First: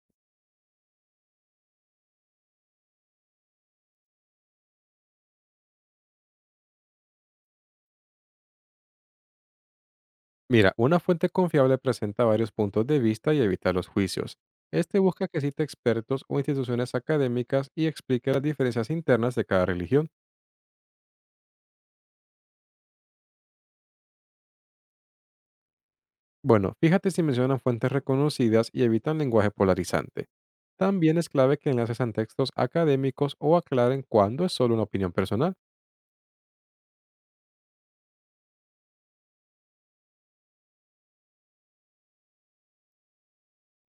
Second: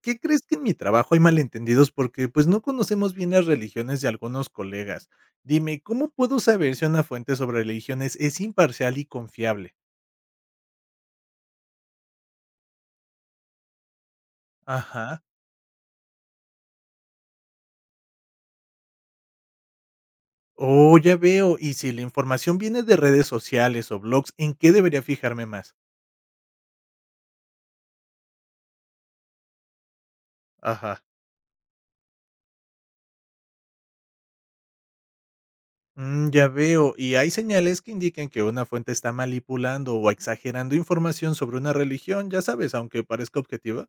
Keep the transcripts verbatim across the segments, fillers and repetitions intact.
¿Qué crees que en mi trabajo hay malentendidos porque pues no conocemos bien las religiones de algunos colegas? Dime, ¿cómo puedo saber si una fuente sobre religiones es imparcial y confiable? Mira, una fuente confiable presenta varios puntos de vista y evita los juicios. Este Ajá. busca que cite expertos o instituciones académicas y explique las diferencias internas de cada religión. Oh, ya veo. Y si la información viene de redes sociales o blogs, ¿en qué debería fijarme más? Bueno, fíjate si mencionan fuentes reconocidas y evitan lenguaje polarizante. Ajá. También es clave que enlaces a textos académicos o aclaren cuándo es solo una opinión personal. Mm, ya veo. Y hay señales que indiquen que una fuente está manipulando o exagerando información sobre una religión, ya sabes, aunque parezca objetiva.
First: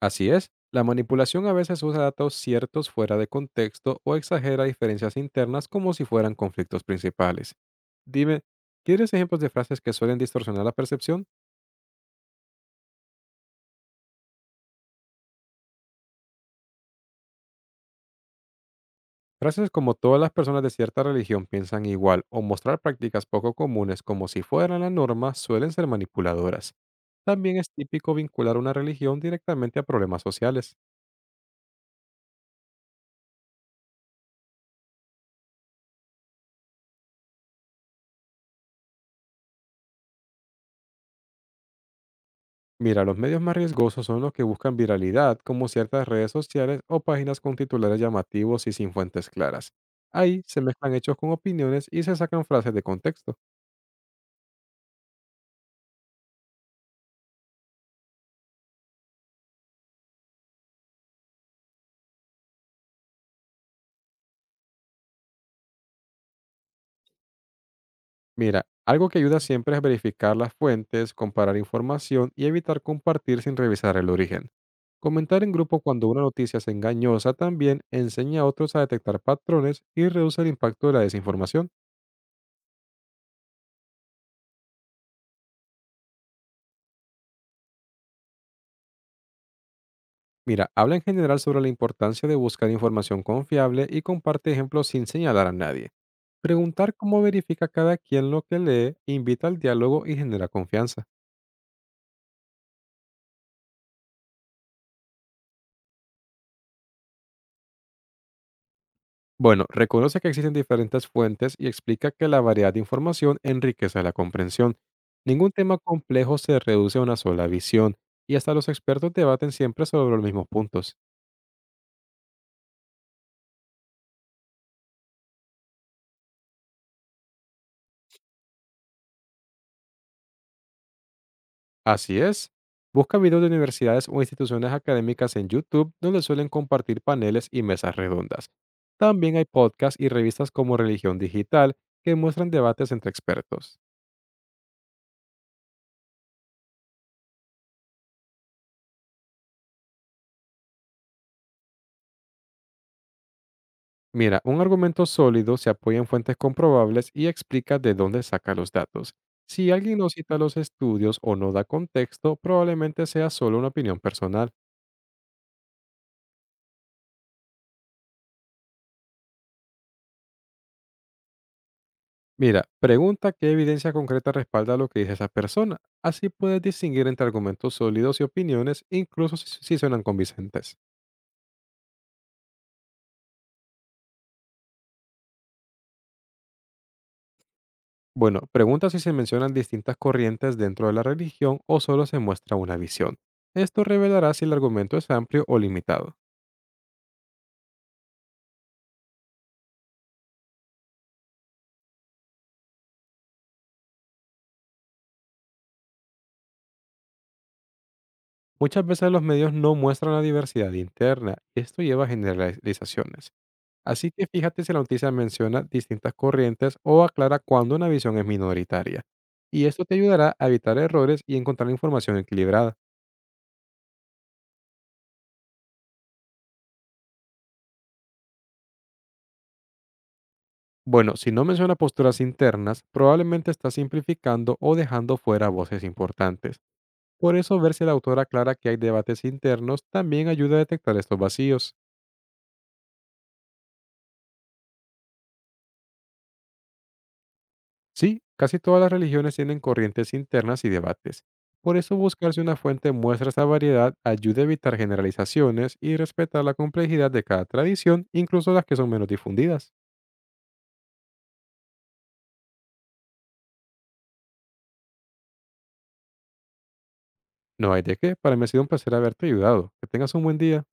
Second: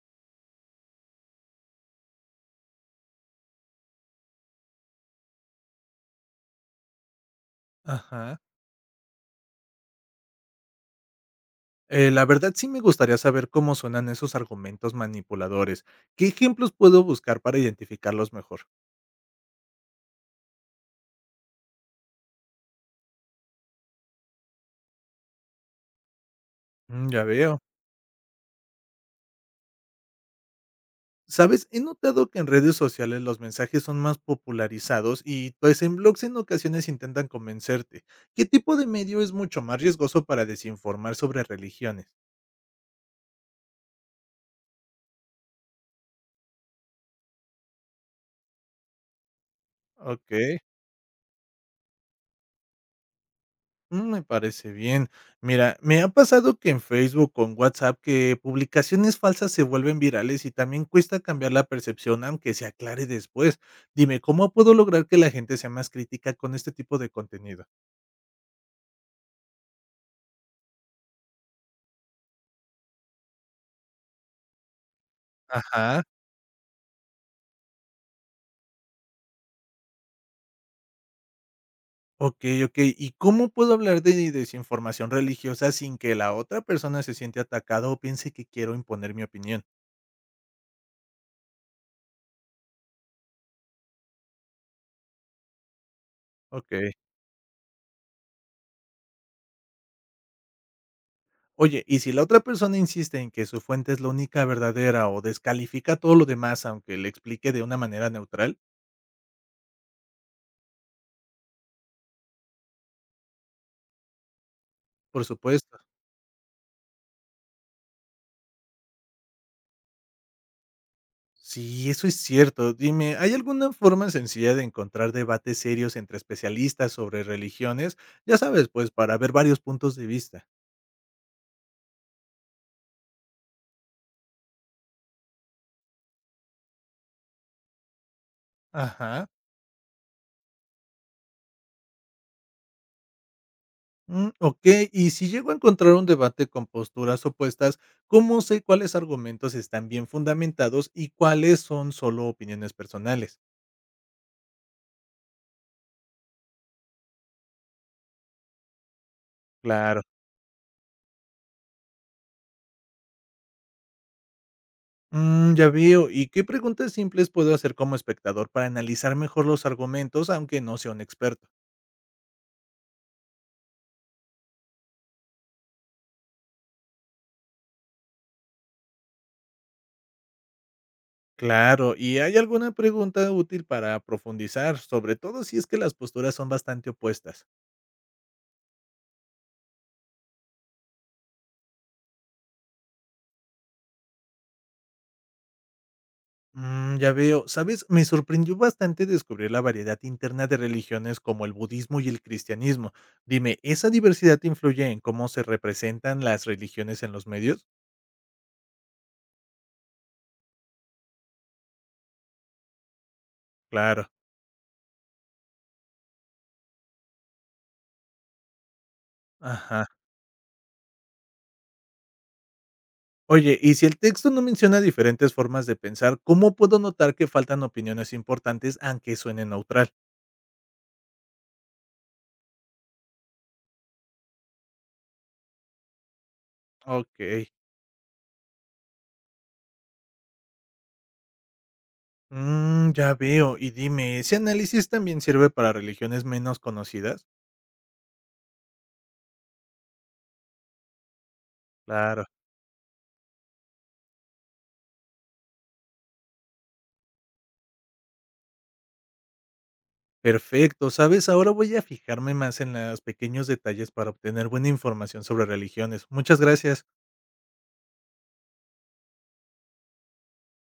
Así es, la manipulación a veces usa datos ciertos fuera de contexto o exagera diferencias internas como si fueran conflictos principales. Ajá. Dime, ¿quieres ejemplos de frases que suelen distorsionar la percepción? Eh, la verdad sí me gustaría saber cómo suenan esos argumentos manipuladores. ¿Qué ejemplos puedo buscar para identificarlos mejor? Frases como todas las personas de cierta religión piensan igual o mostrar prácticas poco comunes como si fueran la norma suelen ser manipuladoras. Mm, ya También veo. es típico vincular una religión directamente a problemas sociales. Sabes, he notado que en redes sociales los mensajes son más popularizados y pues en blogs en ocasiones intentan convencerte. ¿Qué tipo de medio es mucho más riesgoso para desinformar sobre religiones? Mira, los medios más riesgosos son los que buscan viralidad, como ciertas redes sociales o páginas con titulares llamativos y sin fuentes claras. Ok. Ahí se mezclan hechos con opiniones y se sacan frases de contexto. Mm, me parece bien. Mira, me ha pasado que en Facebook o en WhatsApp que publicaciones falsas se vuelven virales y también cuesta cambiar la percepción aunque se aclare después. Dime, ¿cómo puedo lograr que la gente sea más crítica con este tipo de contenido? Mira, algo que ayuda siempre es verificar las fuentes, comparar información y evitar compartir sin revisar el origen. Comentar en grupo Ajá. cuando una noticia es engañosa también enseña a otros a detectar patrones y reduce el impacto de la desinformación. Ok, ok. ¿Y cómo puedo hablar de desinformación religiosa sin que la otra persona se siente atacada o piense que quiero imponer mi opinión? Mira, habla en general sobre la importancia de buscar información confiable y comparte ejemplos sin señalar a nadie. Ok. Preguntar cómo verifica cada quien lo que lee invita al diálogo y genera confianza. Oye, y si la otra persona insiste en que su fuente es la única verdadera o descalifica todo lo demás, aunque le explique de una manera neutral, Bueno, reconoce que existen diferentes fuentes y explica que la variedad de información enriquece la comprensión. por Ningún supuesto. tema complejo se reduce a una sola visión y hasta los expertos debaten siempre sobre los mismos puntos. Sí, eso es cierto. Dime, ¿hay alguna forma sencilla de encontrar debates serios entre especialistas sobre religiones? Ya sabes, pues para ver varios puntos de vista. Así es. Busca videos de universidades o instituciones académicas en YouTube donde suelen compartir paneles y mesas redondas. Ajá. También hay podcasts y revistas como Religión Digital que muestran debates entre expertos. Mm, ok, y si llego a encontrar un debate con posturas opuestas, ¿cómo sé cuáles argumentos están bien fundamentados y cuáles son solo opiniones personales? Mira, un argumento sólido se apoya en fuentes comprobables y explica de dónde saca los datos. Si alguien Claro. no cita los estudios o no da contexto, probablemente sea solo una opinión personal. Mm, ya veo. ¿Y qué preguntas simples puedo hacer como espectador para analizar mejor los argumentos, aunque no sea un experto? Mira, pregunta qué evidencia concreta respalda lo que dice esa persona. Así puedes distinguir entre argumentos sólidos y opiniones, incluso si, si suenan convincentes. Claro, ¿y hay alguna pregunta útil para profundizar, sobre todo si es que las posturas son bastante opuestas? Bueno, pregunta si se mencionan distintas corrientes dentro de la religión o solo se muestra una visión. Esto revelará si el argumento es amplio o limitado. Mm, ya veo. ¿Sabes? Me sorprendió bastante descubrir la variedad interna de religiones como el budismo y el cristianismo. Dime, ¿esa diversidad influye en cómo se representan las religiones en los medios? Muchas veces los medios no muestran la diversidad interna y esto lleva a generalizaciones. Claro. Así que fíjate si la noticia menciona distintas corrientes o aclara cuando una visión es minoritaria. Y esto Ajá. te ayudará a evitar errores y encontrar información equilibrada. Oye, y si el texto no menciona diferentes formas de pensar, ¿cómo puedo notar que faltan opiniones importantes aunque suene neutral? Bueno, si no menciona posturas internas, probablemente está simplificando o dejando fuera voces importantes. Por Ok. eso ver si la autora aclara que hay debates internos también ayuda a detectar estos vacíos. Mm, ya veo. Y dime, ¿ese análisis también sirve para religiones menos conocidas? Sí, casi todas las religiones tienen corrientes internas y debates. Por eso Claro. buscarse una fuente muestra esta variedad ayuda a evitar generalizaciones y respetar la complejidad de cada tradición, incluso las que son menos difundidas. Perfecto. Sabes, ahora voy a fijarme más en los pequeños detalles para obtener buena información sobre religiones. Muchas gracias. No hay de qué, para mí ha sido un placer haberte ayudado. Que tengas un buen día.